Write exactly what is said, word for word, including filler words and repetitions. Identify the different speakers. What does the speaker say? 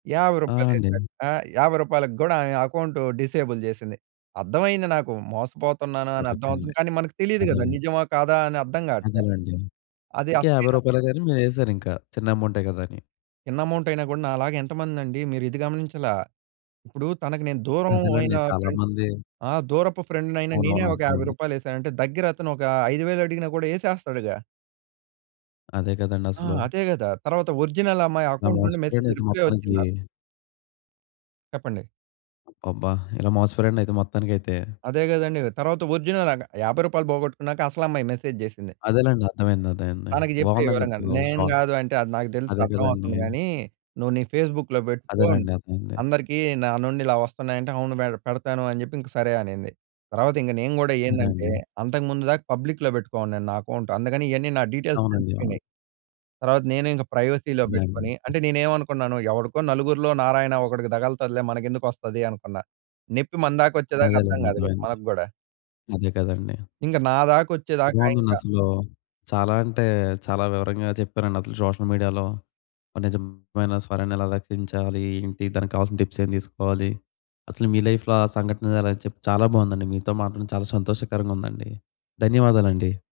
Speaker 1: యాభై
Speaker 2: ఆ!
Speaker 1: రూపాయలేసా.
Speaker 2: అండి.
Speaker 1: ఆహ్, యాభై రూపాయలు గ్గూడా ఆ అకౌంట్ డిసేబుల్ జేసింది. అర్థమైయింది నాకు మోసపోతున్నాను అని
Speaker 2: సరిపోయింది.
Speaker 1: అర్థమవుతుంది. కానీ మనకు తెలీదు గదా!
Speaker 2: అదేలేండి.
Speaker 1: నిజమా కాదా అని అర్థం గాట్లా.
Speaker 2: అదేలేండి.
Speaker 1: అది
Speaker 2: ఇంకా యాభై
Speaker 1: [unintelligible]
Speaker 2: రూపాయలేగా అని మీరు ఎసారు ఇంకా. చిన్న అమౌంటే గదా! అని.
Speaker 1: చిన్న అమౌంట్ అయినా గూడా నాలాగ ఎంతమందండి, మీరు ఇది గమనించలా. ఇప్పుడు తనకి నేను దూరం అయిన
Speaker 2: అదేలెండి. చాలా
Speaker 1: ఫ్రెండ్
Speaker 2: మంది
Speaker 1: ఆ! దూరపు ఫ్రెండ్‌నైన నేనే
Speaker 2: అవునవును,
Speaker 1: ఒక యాభై
Speaker 2: అర్థమైంది.
Speaker 1: రూపాయలేసానంటే దగ్గర అతను ఒక ఐదు వేలు అడిగినా గూడా యేసేస్తాడుగా?
Speaker 2: అదే
Speaker 1: ఆ!
Speaker 2: గదండసలు.
Speaker 1: అదే గదా! తర్వాత ఒరిజినల్ అమ్మాయి
Speaker 2: అలా
Speaker 1: అకౌంట్ నుండి మెసేజ్
Speaker 2: మోసపోయారండైతే
Speaker 1: రిప్లై
Speaker 2: మొత్తానికి.
Speaker 1: వచ్చింది నాకు. చెప్పండి?
Speaker 2: అబ్బాబ్బా! ఇలా మోసపోయారండి అయితే మొత్తానికయితే.
Speaker 1: అదే గదండీ! తర్వాత ఒరిజినల్ ఆమె యాభై రూపాయలు పోగొట్టుకున్నాక అసలమ్మాయి మెసేజ్ జేసింది.
Speaker 2: అదేలెండి. అర్ధమైంది అర్థమైంది.
Speaker 1: తనకి చెప్పే వివరంగాను.
Speaker 2: బాగుందండస్సలు.
Speaker 1: నేను
Speaker 2: షాక్!
Speaker 1: గాదు అంటే అది నాకు తెలుసు
Speaker 2: అదే గదండీ!
Speaker 1: అర్థమవుతుంది గాని, నువ్వు నీ ఫేస్బుక్‌లో పెట్టుకో,
Speaker 2: అదేలెండి, అర్థమైంది.
Speaker 1: అందరికి నా నుండి ఇలా వస్తున్నాయి అంటే, అవును మేడ్ పెడతాను అని జెప్పి ఇంక సరే అనింది. తర్వాత ఇంగక నేను గూడా ఏందంటే,
Speaker 2: అదండీ.
Speaker 1: అంతకుముందు దాకా పబ్లిక్‌‌‌‌‌‌లో పెట్టుకోనున్నాను నా అకౌంట్. అందుకని ఇయ్యన్నీ నా డీటెయిల్స్
Speaker 2: అవునండి. అవును.
Speaker 1: తెలిసిపోయినయి. తర్వాత నేను ఇంక ప్రైవసీలో
Speaker 2: అదే అండి.
Speaker 1: పెట్టుకొని, అంటే నేనేమనుకున్నాను ఎవడికో నలుగురిలో నారాయణ ఒకడికి తగుల్తదిలే మనకెందుకొస్తది అనుకున్నా. నెప్పి మన దాకా వచ్చేదాక అర్థం
Speaker 2: అదేలేండి,
Speaker 1: కాదు గదా!
Speaker 2: అర్ధమైంది.
Speaker 1: మనకు గూడా.
Speaker 2: అదే గదండీ!
Speaker 1: ఇంగ నాదాకా వచ్చేదాకా ఇంకా
Speaker 2: బావుందండసలు. చాలా అంటే చాలా వివరంగా చెప్పారండి. అసలు సోషల్ మీడియాలో ఒక నిజమైన స్వరాన్ని ఎలా రక్షించాలి? ఏంటి? దానికి కావాల్సిన టిప్స్ ఏం తీసుకోవాలి. అసలు మీ లైఫ్‌లో ఆ సంఘటన అలా చెప్ చాలా బావుందండి. మీతో మాట్లాడడం చాలా సంతోషకరంగా ఉందండి. ధన్యవాదాలండి.